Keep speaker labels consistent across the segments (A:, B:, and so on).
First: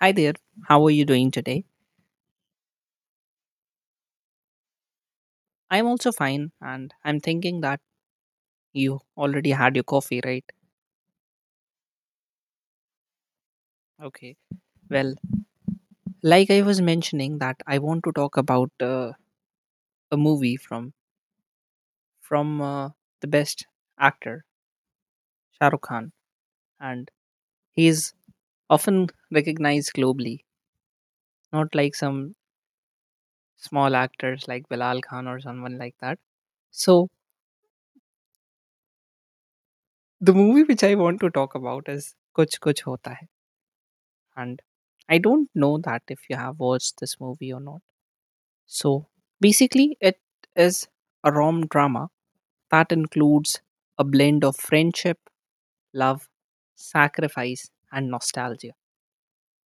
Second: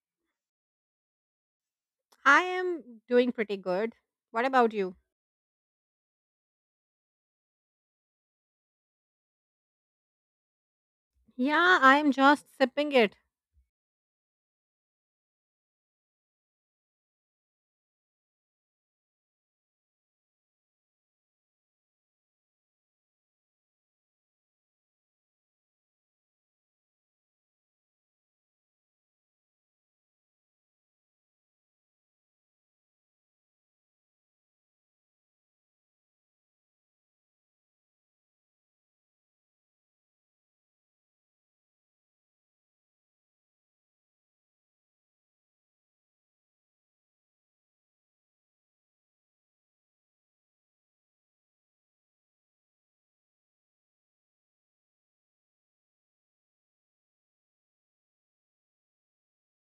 A: Hi there, how are you doing today?
B: I am doing pretty good. What about you?
A: I'm also fine, and I'm thinking that you already had your coffee, right?
B: Yeah, I'm just sipping it.
A: Okay. Well, like I was mentioning, that I want to talk about a movie from the best actor, Shah Rukh Khan, and he is often recognized globally, not like some small actors like Bilal Khan or someone like that. So the movie which I want to talk about is Kuch Kuch Hota Hai, and I don't know that if you have watched this movie or not. So basically, it is a rom drama that includes a blend of friendship, love, sacrifice, and nostalgia.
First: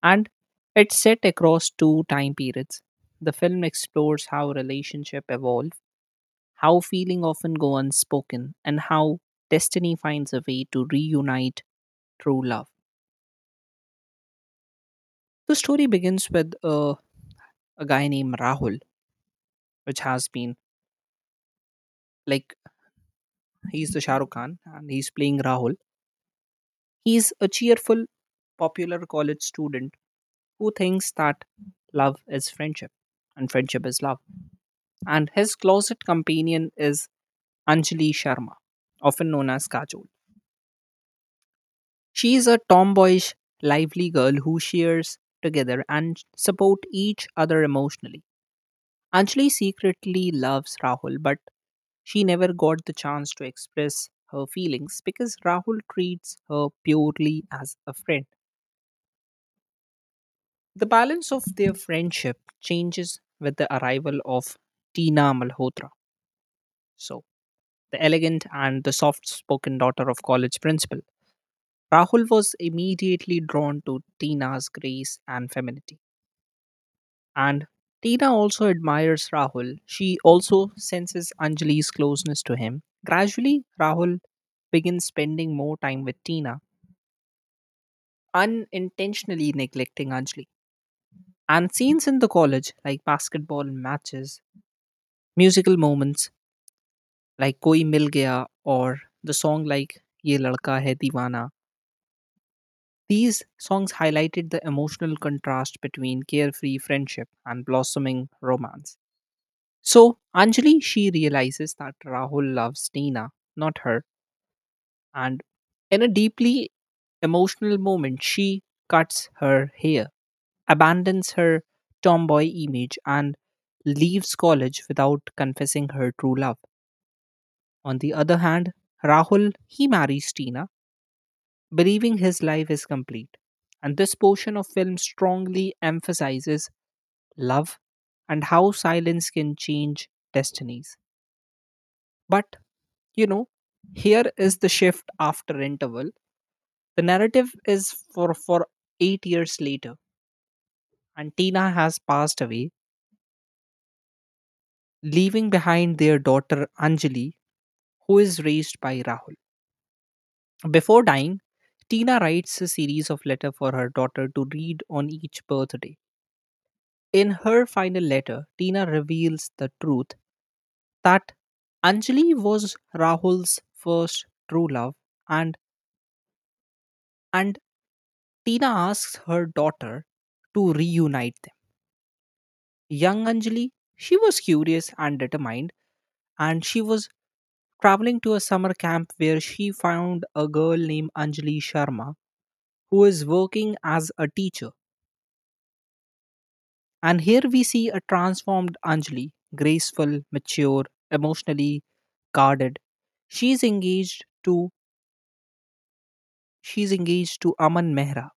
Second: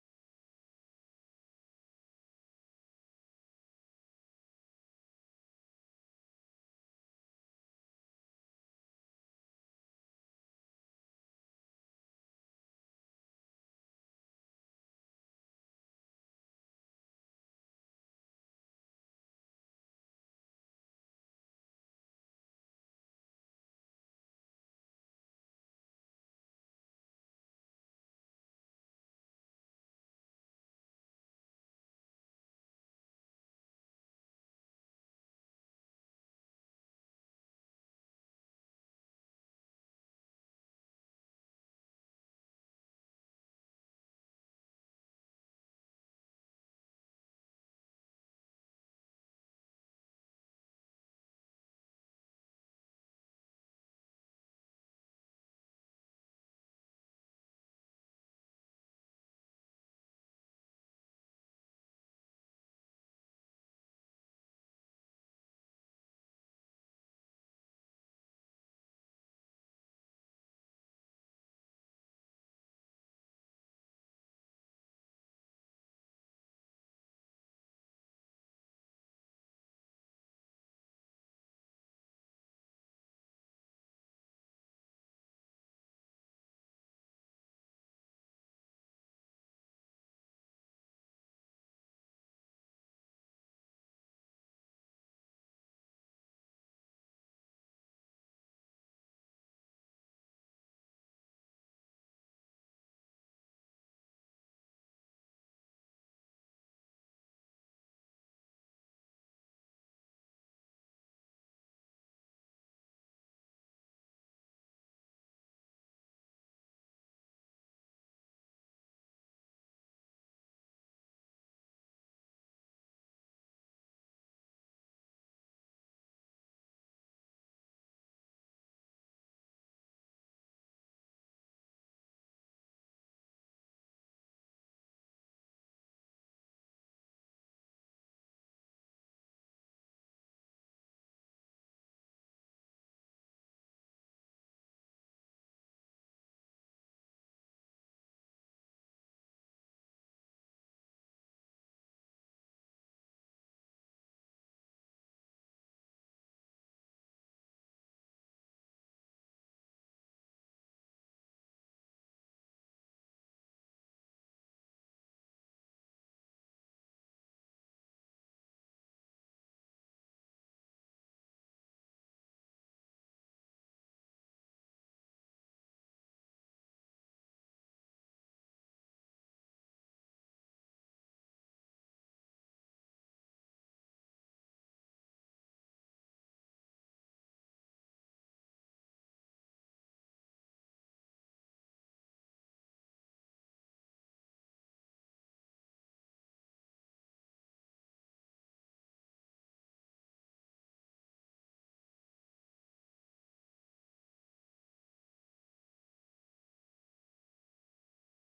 A: And it's set across two time periods. The film explores how relationships evolve, how feeling often go unspoken, and how destiny finds a way to reunite through love. The story begins with a guy named Rahul, which has been like he's the Shah Rukh Khan and he's playing Rahul. He's a cheerful, popular college student who thinks that love is friendship and friendship is love. And his closet companion is Anjali Sharma, often known as Kajol. She is a tomboyish, lively girl who shares together and support each other emotionally. Anjali secretly loves Rahul, but she never got the chance to express her feelings because Rahul treats her purely as a friend. The balance of their friendship changes with the arrival of Tina Malhotra. So, the elegant and the soft spoken daughter of college principal. Rahul was immediately drawn to Tina's grace and femininity. And Tina also admires Rahul. She also senses Anjali's closeness to him. Gradually, Rahul begins spending more time with Tina, unintentionally neglecting Anjali. And scenes in the college, like basketball matches, musical moments, like Koi Mil Gaya or the song like Ye Ladka Hai Deewana. These songs highlighted the emotional contrast between carefree friendship and blossoming romance. So Anjali, she realizes that Rahul loves Tina, not her, and in a deeply emotional moment, she cuts her hair, abandons her tomboy image, and leaves college without confessing her true love. On the other hand, Rahul, he marries Tina believing his life is complete. And this portion of film strongly emphasizes love and how silence can change destinies. But, you know, here is the shift after interval. The narrative is for 8 years later, and Tina has passed away, leaving behind their daughter Anjali, who is raised by Rahul. Before dying, Tina writes a series of letters for her daughter to read on each birthday. In her final letter, Tina reveals the truth that Anjali was Rahul's first true love and and Tina asks her daughter to reunite them. Young Anjali, she was curious and determined, and she was traveling to a summer camp where she found a girl named Anjali Sharma who is working as a teacher. And here we see a transformed Anjali, graceful, mature, emotionally guarded. She's engaged to she's engaged to Aman Mehra,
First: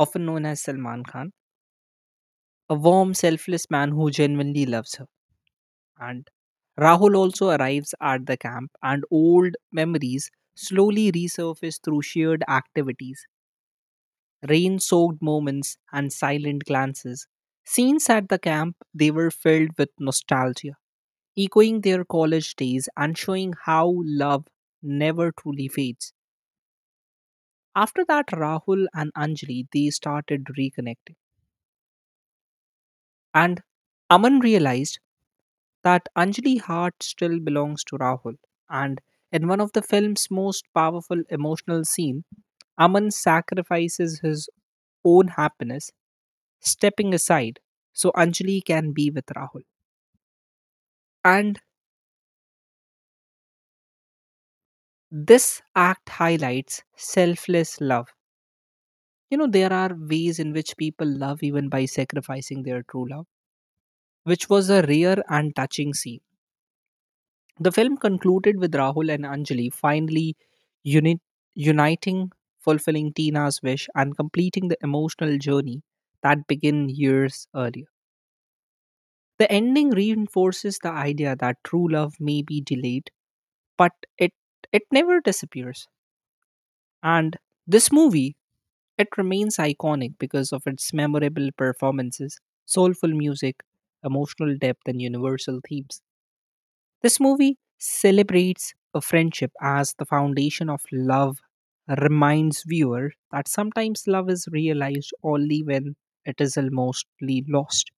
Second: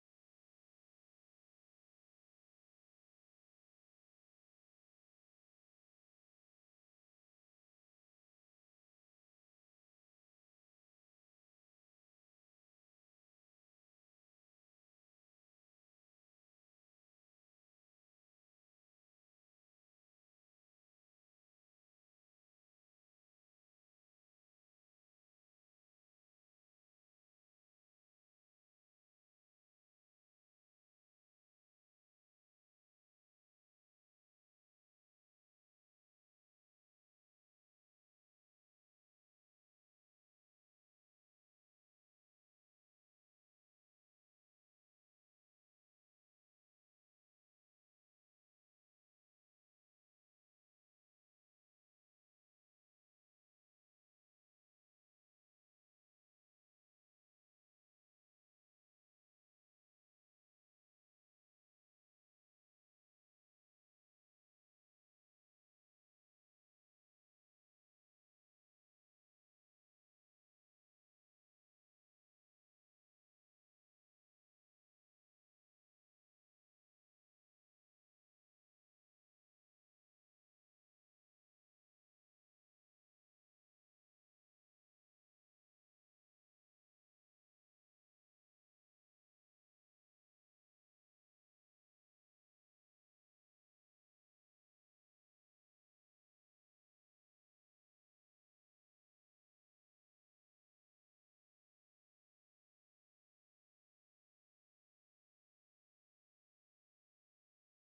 A: often known as Salman Khan, a warm, selfless man who genuinely loves her. And Rahul also arrives at the camp, and old memories slowly resurface through shared activities, rain-soaked moments, and silent glances. Scenes at the camp they were filled with nostalgia, echoing their college days and showing how love never truly fades. After that, Rahul and Anjali they started reconnecting, and Aman realized that Anjali's heart still belongs to Rahul. And in one of the film's most powerful emotional scene, Aman sacrifices his own happiness, stepping aside so Anjali can be with Rahul. And this act highlights selfless love. There are ways in which people love even by sacrificing their true love, which was a rare and touching scene. The film concluded with Rahul and Anjali finally uni- uniting, fulfilling Tina's wish, and completing the emotional journey that began years earlier. The ending reinforces the idea that true love may be delayed, but it, it never disappears. And this movie, it remains iconic because of its memorable performances, soulful music, emotional depth, and universal themes. This movie celebrates a friendship as the foundation of love, reminds viewer that sometimes love is realized only when it is almostly lost.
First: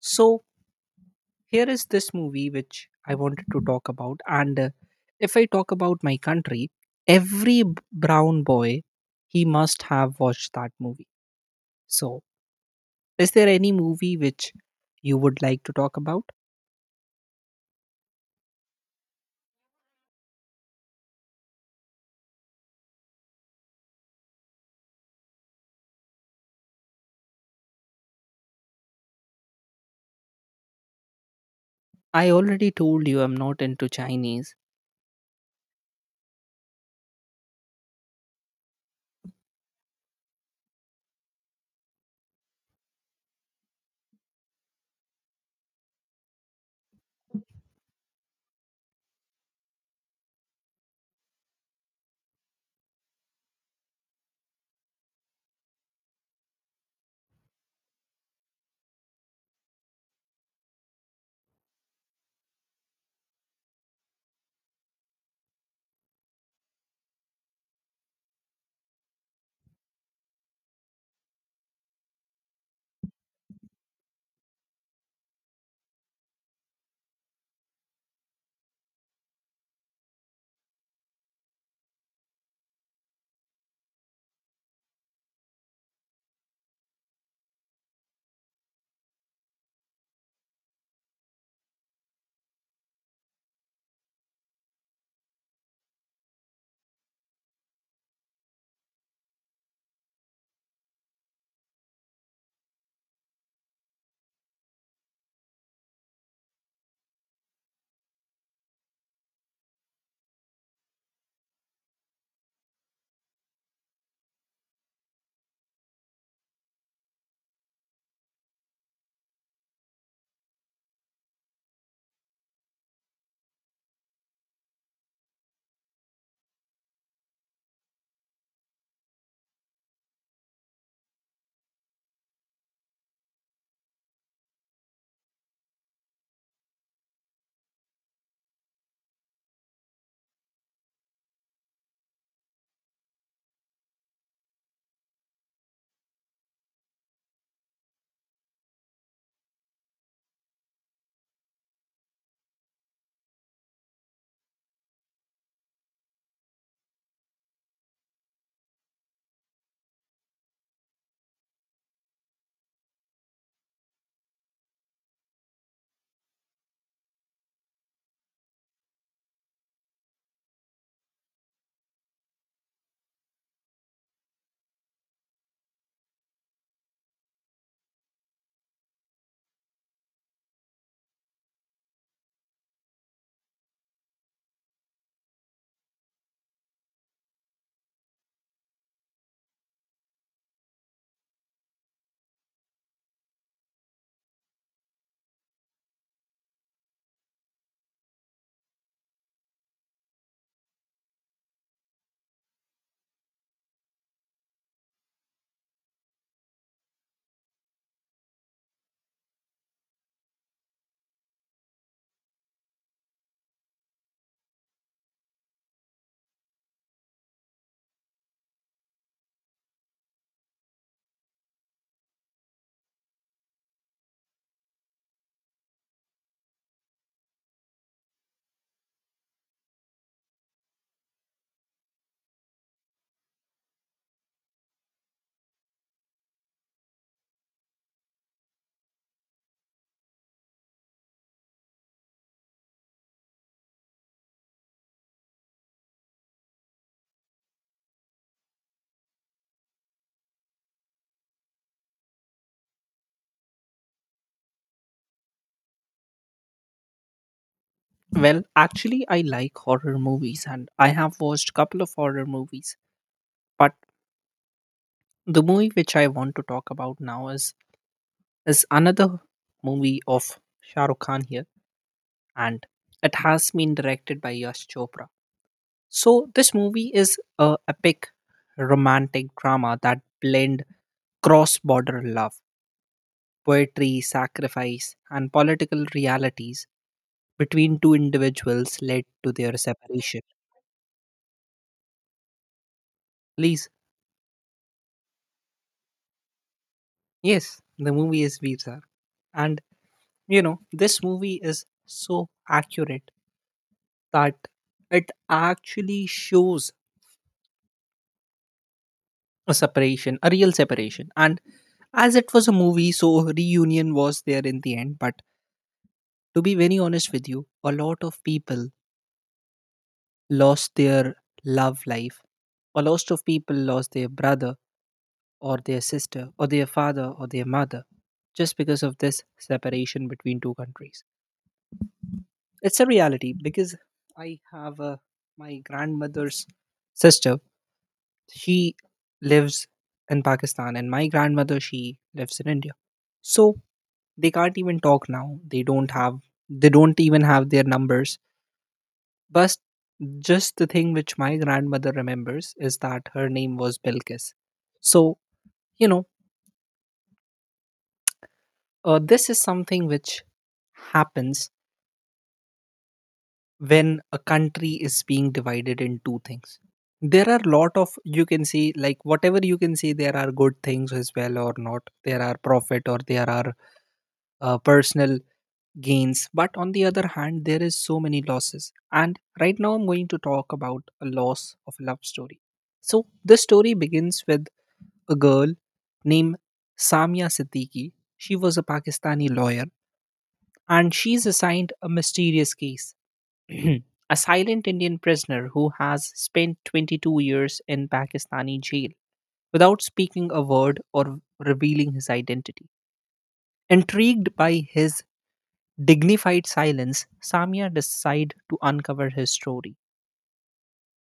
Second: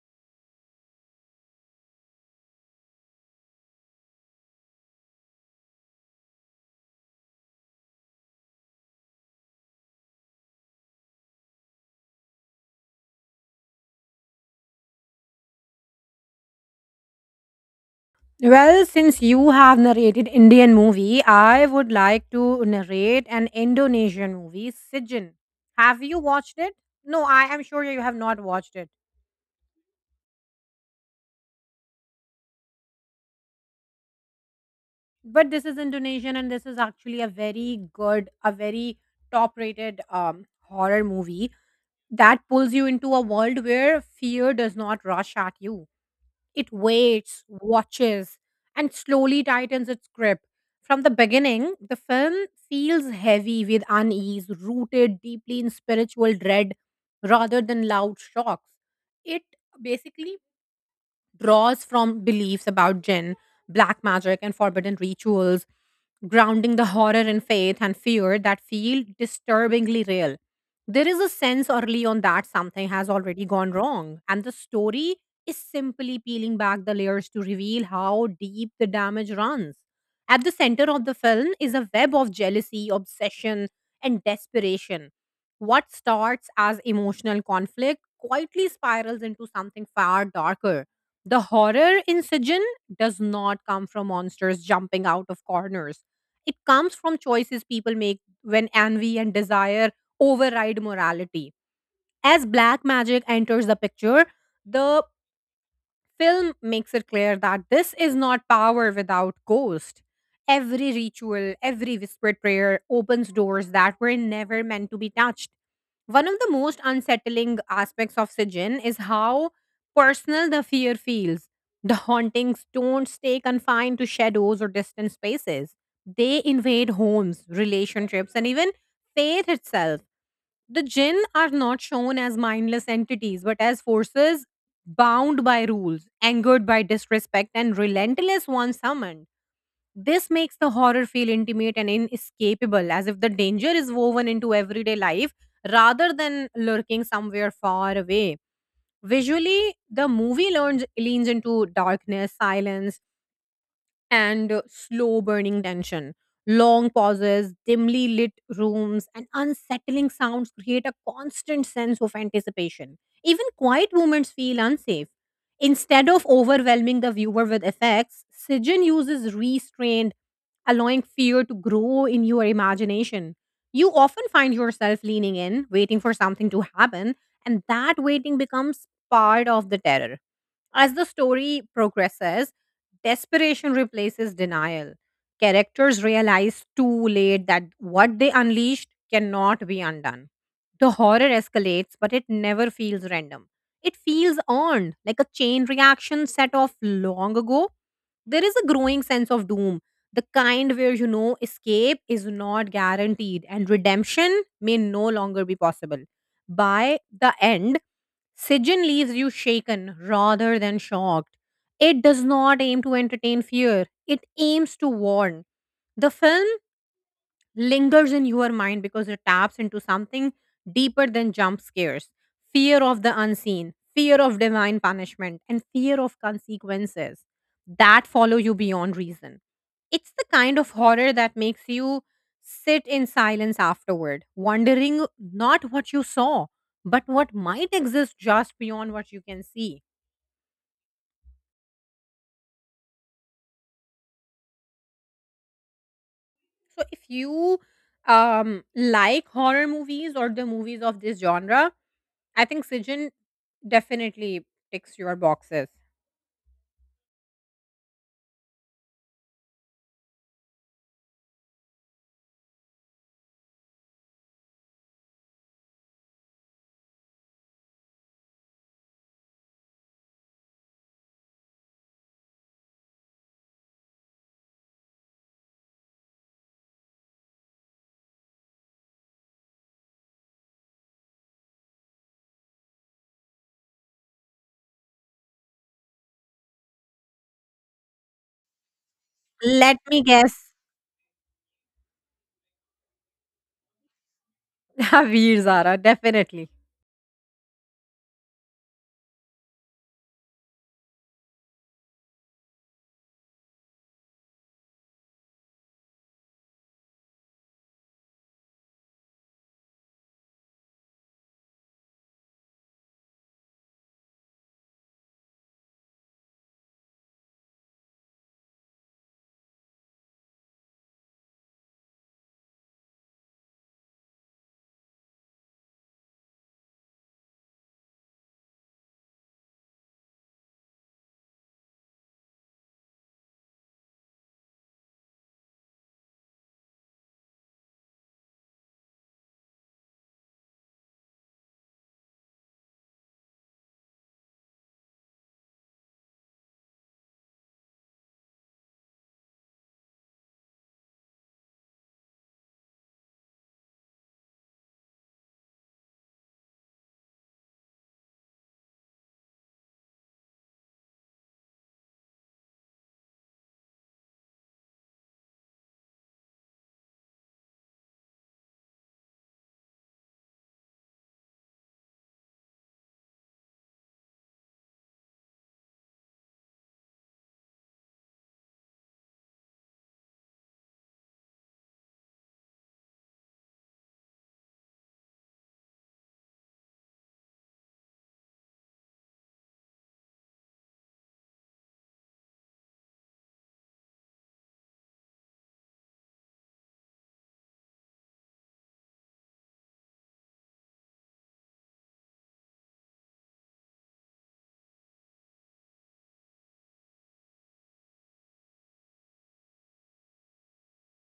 A: So here is this movie which I wanted to talk about, and if I talk about my country, every brown boy he must have watched that movie. So is there any movie which you would like to talk about?
B: Well, since you have narrated Indian movie, I would like to narrate an Indonesian movie, Sijin. Have you watched it? No, I am sure you have not watched it.
A: I already told you I'm not into Chinese.
B: But this is Indonesian and this is actually a very top-rated horror movie that pulls you into a world where fear does not rush at you. It waits, watches, and slowly tightens its grip. From the beginning, the film feels heavy with unease, rooted deeply in spiritual dread rather than loud shocks. It basically draws from beliefs about jinn, black magic, and forbidden rituals, grounding the horror in faith and fear that feel disturbingly real. There is a sense early on that something has already gone wrong, and the story is simply peeling back the layers to reveal how deep the damage runs. At the center of the film is a web of jealousy, obsession, and desperation. What starts as emotional conflict quietly spirals into something far darker. The horror in Sijin does not come from monsters jumping out of corners; it comes from choices people make when envy and desire override morality. As black magic enters the picture, the film makes it clear that this is not power without ghost. Every ritual, every whispered prayer opens doors that were never meant to be touched. One of the most unsettling aspects of Sijin is how personal the fear feels. The hauntings don't stay confined to shadows or distant spaces. They invade homes, relationships, and even faith itself. The jinn are not shown as mindless entities, but as forces bound by rules, angered by disrespect, and relentless once summoned. This makes the horror feel intimate and inescapable, as if the danger is woven into everyday life rather than lurking somewhere far away. Visually, the movie leans into darkness, silence, and slow burning tension. Long pauses, dimly lit rooms, and unsettling sounds create a constant sense of anticipation. Even quiet moments feel unsafe. Instead of overwhelming the viewer with effects, Sijin uses restraint, allowing fear to grow in your imagination. You often find yourself leaning in, waiting for something to happen, and that waiting becomes part of the terror. As the story progresses, desperation replaces denial. Characters realize too late that what they unleashed cannot be undone. The horror escalates, but it never feels random. It feels earned, like a chain reaction set off long ago. There is a growing sense of doom, the kind where you know escape is not guaranteed and redemption may no longer be possible. By the end, Sijin leaves you shaken rather than shocked. It does not aim to entertain fear, it aims to warn. The film lingers in your mind because it taps into something deeper than jump scares: fear of the unseen, fear of divine punishment, and fear of consequences that follow you beyond reason. It's the kind of horror that makes you sit in silence afterward, wondering not what you saw, but what might exist just beyond what you can see. So if you like horror movies or the movies of this genre, I think Sijin definitely ticks your boxes.
A: Well, actually, I like horror movies and I have watched a couple of horror movies. But the movie which I want to talk about now is another movie of Shah Rukh Khan here and it has been directed by Yash Chopra. So this movie is a epic romantic drama that blend cross-border love, poetry, sacrifice and political realities between two individuals led to their
B: Let me
A: separation.
B: guess.
A: Please.
B: Veer Zara, definitely.
A: Yes, the movie is Veer. And this movie is so accurate that it actually shows a separation, a real separation. And as it was a movie, so reunion was there in the end. But to be very honest with you, a lot of people lost their love life. A lot of people lost their brother or their sister or their father or their mother just because of this separation between two countries. It's a reality because I have my grandmother's sister. She lives in Pakistan, and my grandmother she lives in India. So they can't even talk now. They don't have. They don't even have their numbers. But just the thing which my grandmother remembers is that her name was Bilkis. So you know, this is something which happens when a country is being divided in two things. There are lot of, you can see, like whatever you can see, there are good things as well or not, there are profit or there are personal gains, but on the other hand there is so many losses, and right now I'm going to talk about a loss of a love story. So this story begins with a girl named Samia Siddiqui. She was a Pakistani lawyer, and she's assigned a mysterious case. A silent Indian prisoner who has spent 22 years in Pakistani jail without speaking a word or revealing his identity. Intrigued by his dignified silence, Samia decided to uncover his story.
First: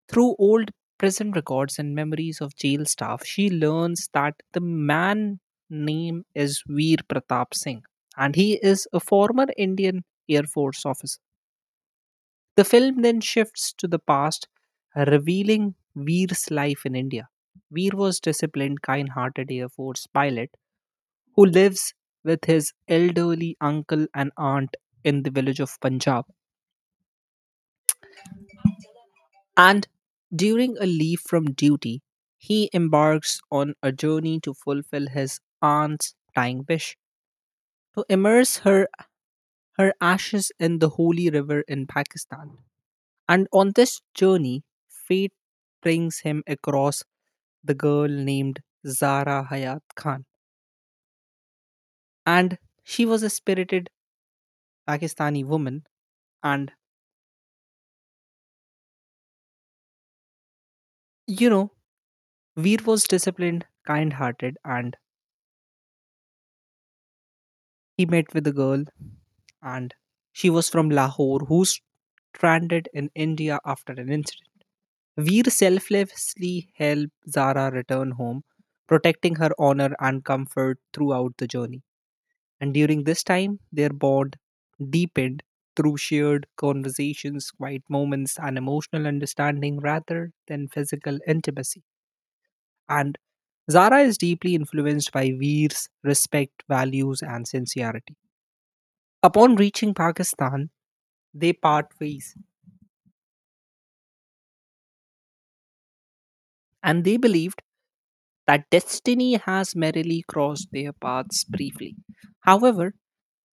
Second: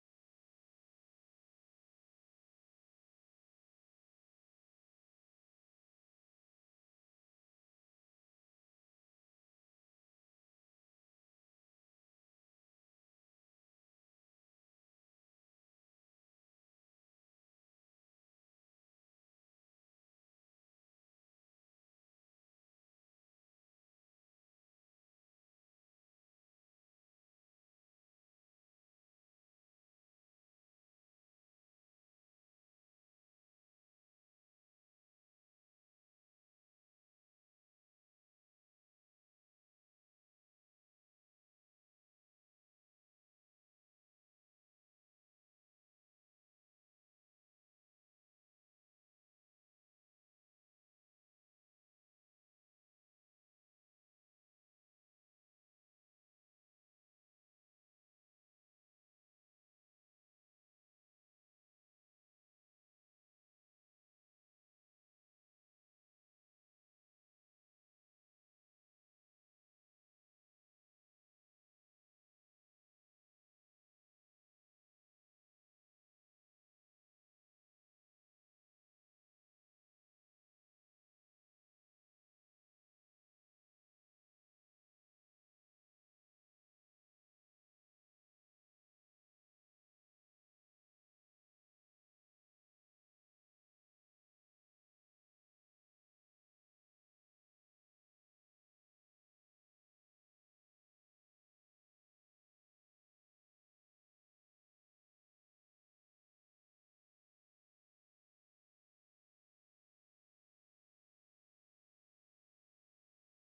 A: Through old prison records and memories of jail staff, she learns that the man name is Veer Pratap Singh and he is a former Indian Air Force officer. The film then shifts to the past, revealing Veer's life in India. Veer was disciplined, kind-hearted Air Force pilot who lives with his elderly uncle and aunt in the village of Punjab. And during a leave from duty, he embarks on a journey to fulfill his aunt's dying wish to immerse her ashes in the holy river in Pakistan. And on this journey, fate brings him across the girl named Zara Hayat Khan. And she was a spirited Pakistani woman. And, you know, Veer was disciplined, kind hearted, and he met with the girl. And she was from Lahore, who's stranded in India after an incident. Veer selflessly helped Zara return home, protecting her honor and comfort throughout the journey. And during this time, their bond deepened through shared conversations, quiet moments, and emotional understanding rather than physical intimacy. And Zara is deeply influenced by Veer's respect, values, and sincerity. Upon reaching Pakistan, they part ways, and they believed that destiny has merrily crossed their paths briefly. However,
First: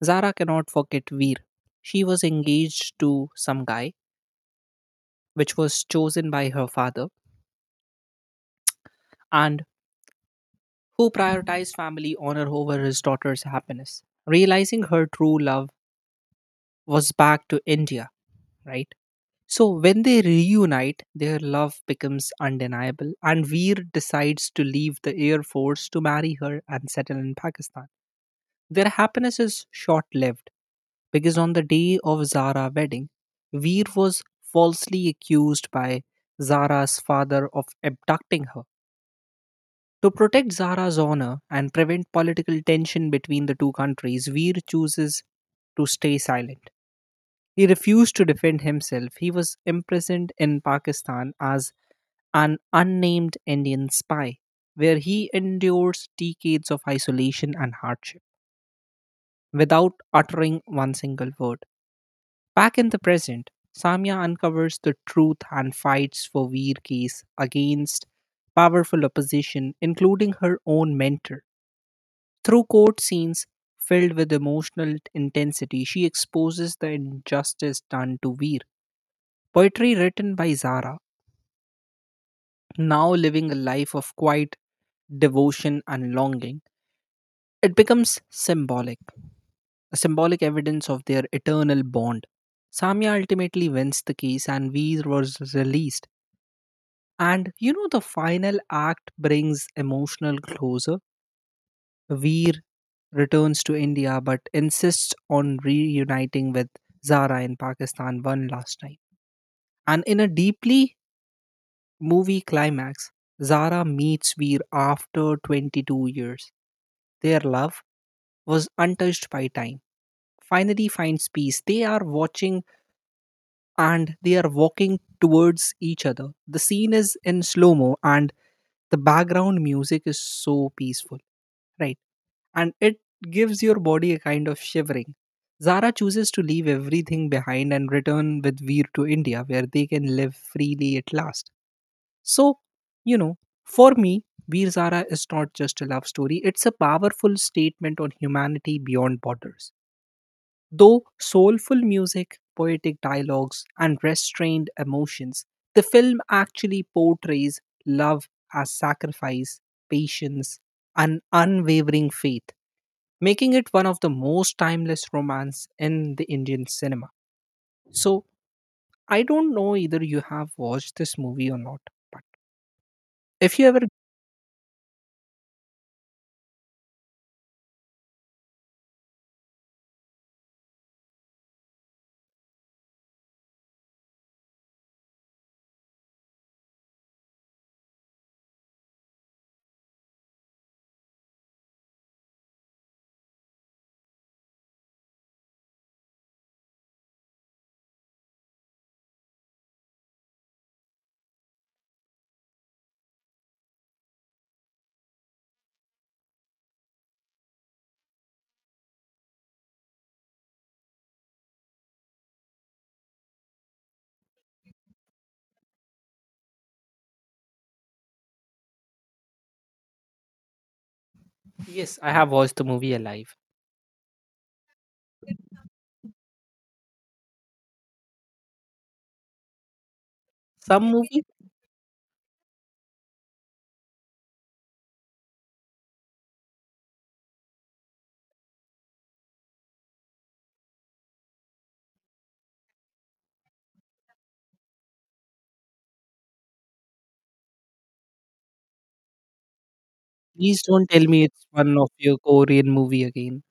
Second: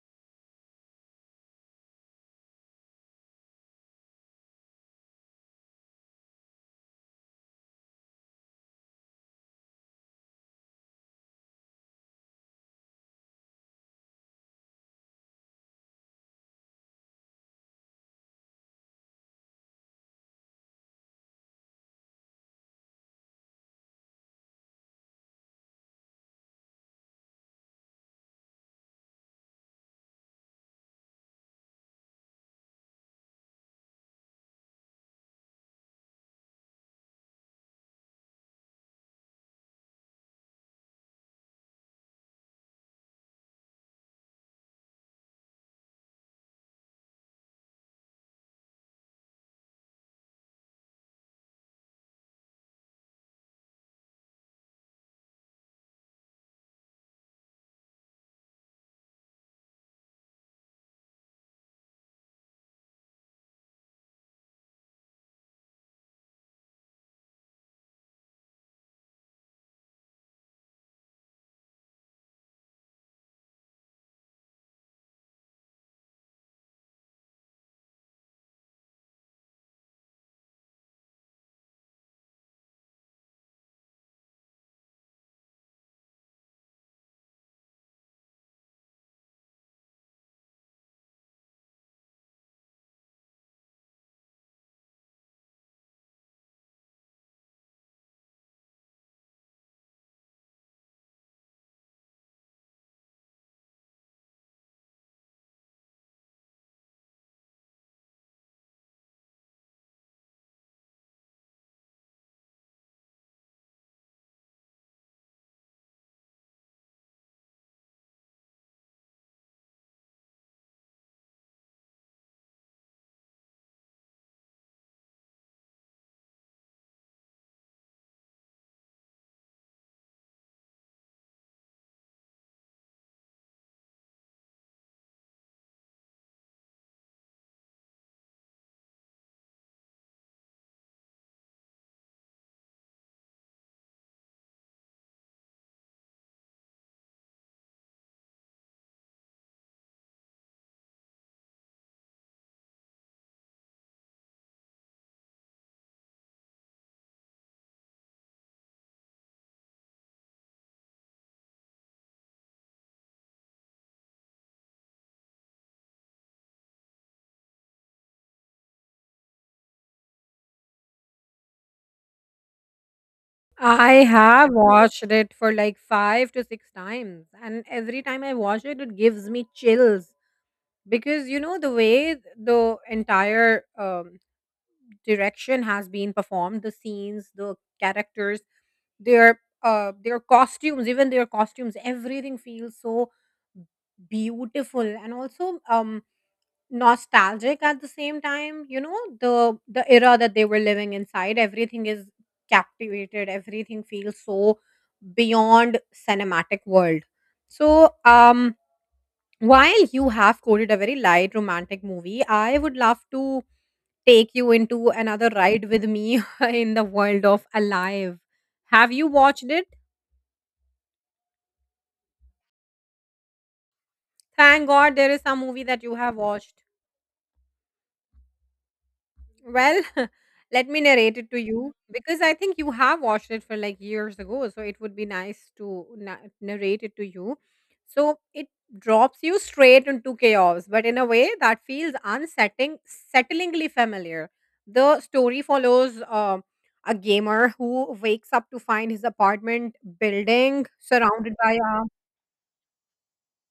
A: Zara cannot forget Veer. She was engaged to some guy, which was chosen by her father and who prioritized family honor over his daughter's happiness. Realizing her true love was back to India, right? So when they reunite, their love becomes undeniable, and Veer decides to leave the Air Force to marry her and settle in Pakistan. Their happiness is short lived because on the day of Zara's wedding, Veer was falsely accused by Zara's father of abducting her. To protect Zahra's honor and prevent political tension between the two countries, Veer chooses to stay silent. He refused to defend himself. He was imprisoned in Pakistan as an unnamed Indian spy, where he endures decades of isolation and hardship without uttering one single word. Back in the present, Samya uncovers the truth and fights for Veer case against powerful opposition, including her own mentor. Through court scenes filled with emotional intensity, she exposes the injustice done to Veer. Poetry written by Zara, now living a life of quiet devotion and longing, it becomes symbolic, a symbolic evidence of their eternal bond. Samya ultimately wins the case and Veer was released. The final act brings emotional closure. Veer returns to India but insists on reuniting with Zara in Pakistan one last time. And in a deeply movie climax, Zara meets Veer after 22 years. Their love was untouched by time. Finally, finds peace. They are watching and they are walking towards each other. The scene is in slow mo and the background music is so peaceful, right? And it gives your body a kind of shivering. Zara chooses to leave everything behind and return with Veer to India, where they can live freely at last. So, you know, for me, Veer Zara is not just a love story, it's a powerful statement on humanity beyond borders. Though soulful music, poetic dialogues, and restrained emotions, the film actually portrays love as sacrifice, patience, and unwavering faith making it one of the most timeless romance in the Indian cinema. So I don't know either you have watched this movie or not, but if you ever.
B: I have watched it for like 5 to 6 times, and every time I watch it, it gives me chills, because you know the way the entire direction has been performed, the scenes, the characters, their costumes, everything feels so beautiful and also nostalgic at the same time. You know, the era that they were living inside, everything is captivated, everything feels so beyond cinematic world. So while you have quoted a very light romantic movie, I would love to take you into another ride with me in the world of Alive. Have you watched it?
A: Yes, I have watched the movie Alive.
B: Thank God there is some movie that you have watched. Well, let me
A: Some
B: narrate
A: movie,
B: it to you, because I think you have watched it for like years ago. So it would be nice to narrate it to you. So it drops you straight into chaos, but in a way that feels unsettling, settlingly familiar. The story follows a gamer who wakes up to find his apartment
A: please
B: building
A: don't tell me
B: surrounded
A: it's
B: by
A: one
B: a
A: of your Korean movie again.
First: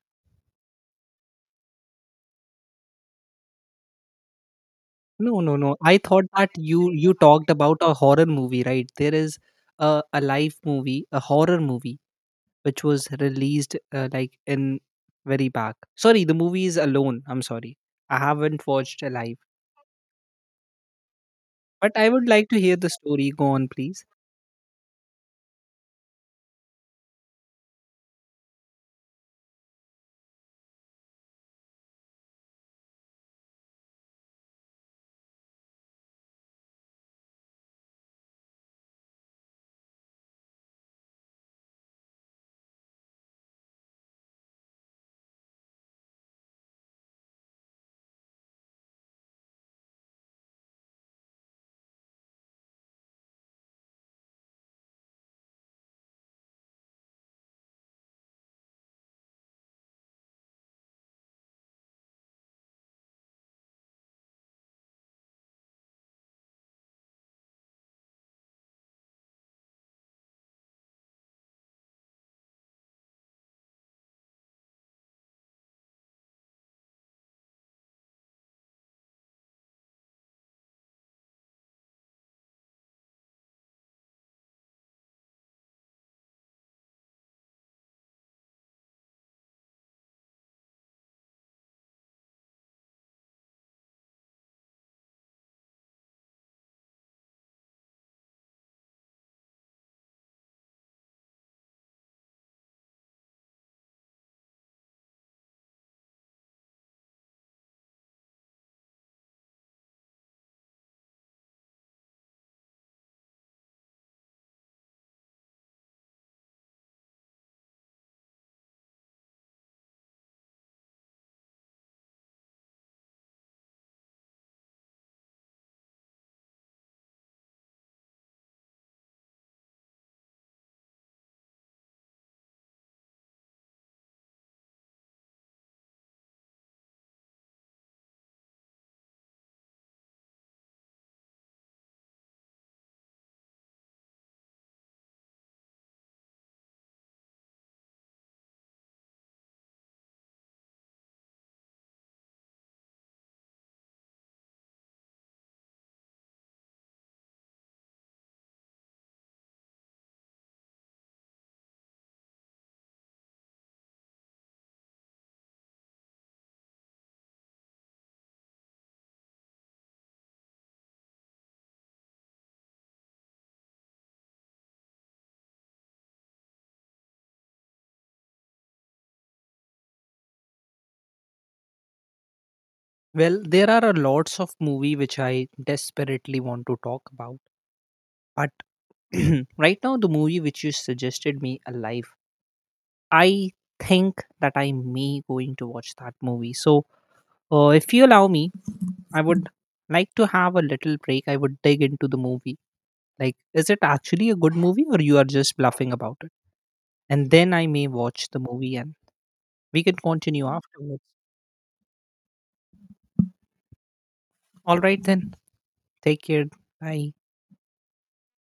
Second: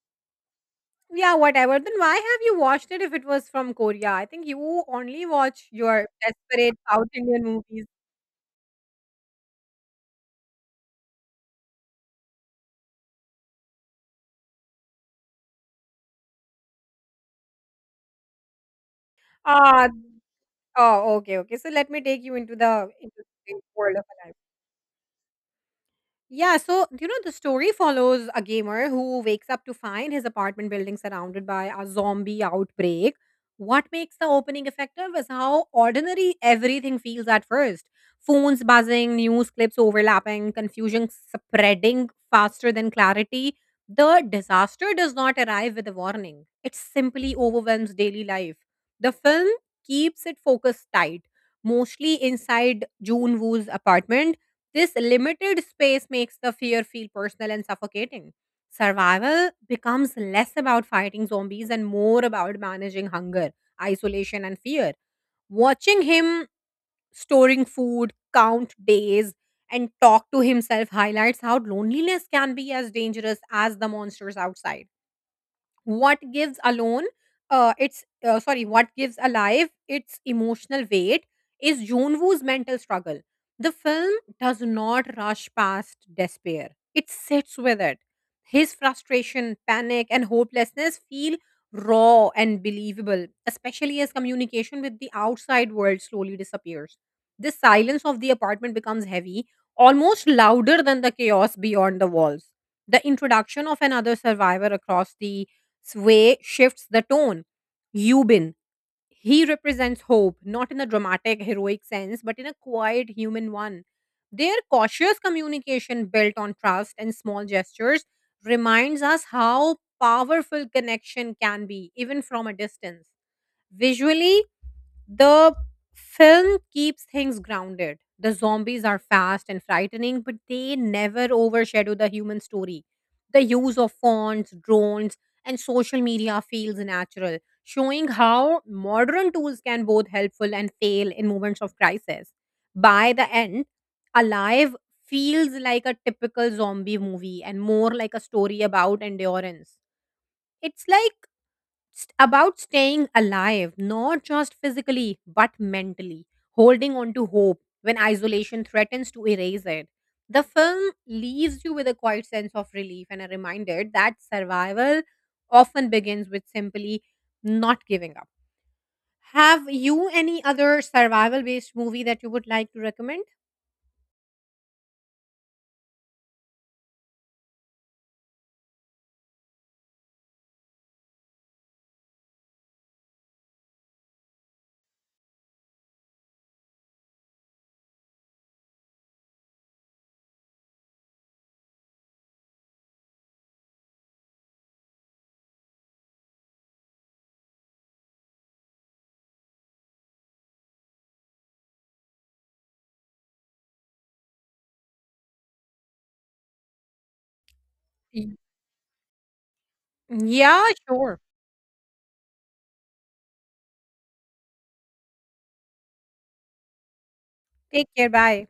B: yeah, whatever. Then why have you watched it if it was from Korea? I think you only
A: No, no,
B: watch
A: no. I
B: your
A: thought that
B: desperate
A: you
B: South
A: you
B: Indian
A: talked about
B: movies.
A: a horror movie, right? There is a live movie, a horror movie, which was released like in very back. Sorry, the movie is Alone. I'm sorry. I haven't watched Alive.
B: Ah, oh, okay, okay. So let
A: But
B: me
A: I
B: take
A: would
B: you
A: like
B: into
A: to hear the
B: the into
A: story. Go
B: the
A: on,
B: world of
A: please.
B: alive. Yeah, so you know the story follows a gamer who wakes up to find his apartment building surrounded by a zombie outbreak. What makes the opening effective is how ordinary everything feels at first. Phones buzzing, news clips overlapping, confusion spreading faster than clarity. The disaster does not arrive with a warning. It simply overwhelms daily life. The film keeps it focused tight, mostly inside Jun Woo's apartment. This limited space makes the fear feel personal and suffocating. Survival becomes less about fighting zombies and more about managing hunger, isolation, and fear. Watching him storing food, count days, and talk to himself highlights how loneliness can be as dangerous as the monsters outside. What gives alone its Sorry, what gives Alive its emotional weight is Junwoo's mental struggle. The film does not rush past despair, it sits with it. His frustration, panic and hopelessness feel raw and believable, especially as communication with the outside world slowly disappears. The silence of the apartment becomes heavy, almost louder than the chaos beyond the walls. The introduction of another survivor across the Sway shifts the tone. Eubin, he represents hope, not in a dramatic, heroic sense, but in a quiet, human one. Their cautious communication built on trust and small gestures reminds us how powerful connection can be, even from a distance. Visually, the film keeps things grounded. The zombies are fast and frightening, but they never overshadow the human story. The use of fonts, drones, and social media feels natural, showing how modern tools can both helpful and fail in moments of crisis. By the end, Alive feels like a typical zombie movie and more like a story about endurance. It's like about staying alive, not just physically, but mentally, holding on to hope when isolation threatens to erase it. The film leaves you with a quiet sense of relief and a reminder that survival often begins with simply not giving up. Have you any other survival based movie that you would like to recommend?
A: Well, there are a lots of movie which I desperately want to talk about. But right now, the movie which you suggested me, Alive, I think that I may going to watch that movie. So, if you allow me, I would like to have a little break. I would dig into the movie. Like, is it actually a good movie, or you are just bluffing about it? And then I may watch
B: Y-
A: the movie, and we can continue
B: Yeah,
A: afterwards.
B: sure.
A: All right, then. Take care. Bye.
B: Take care. Bye.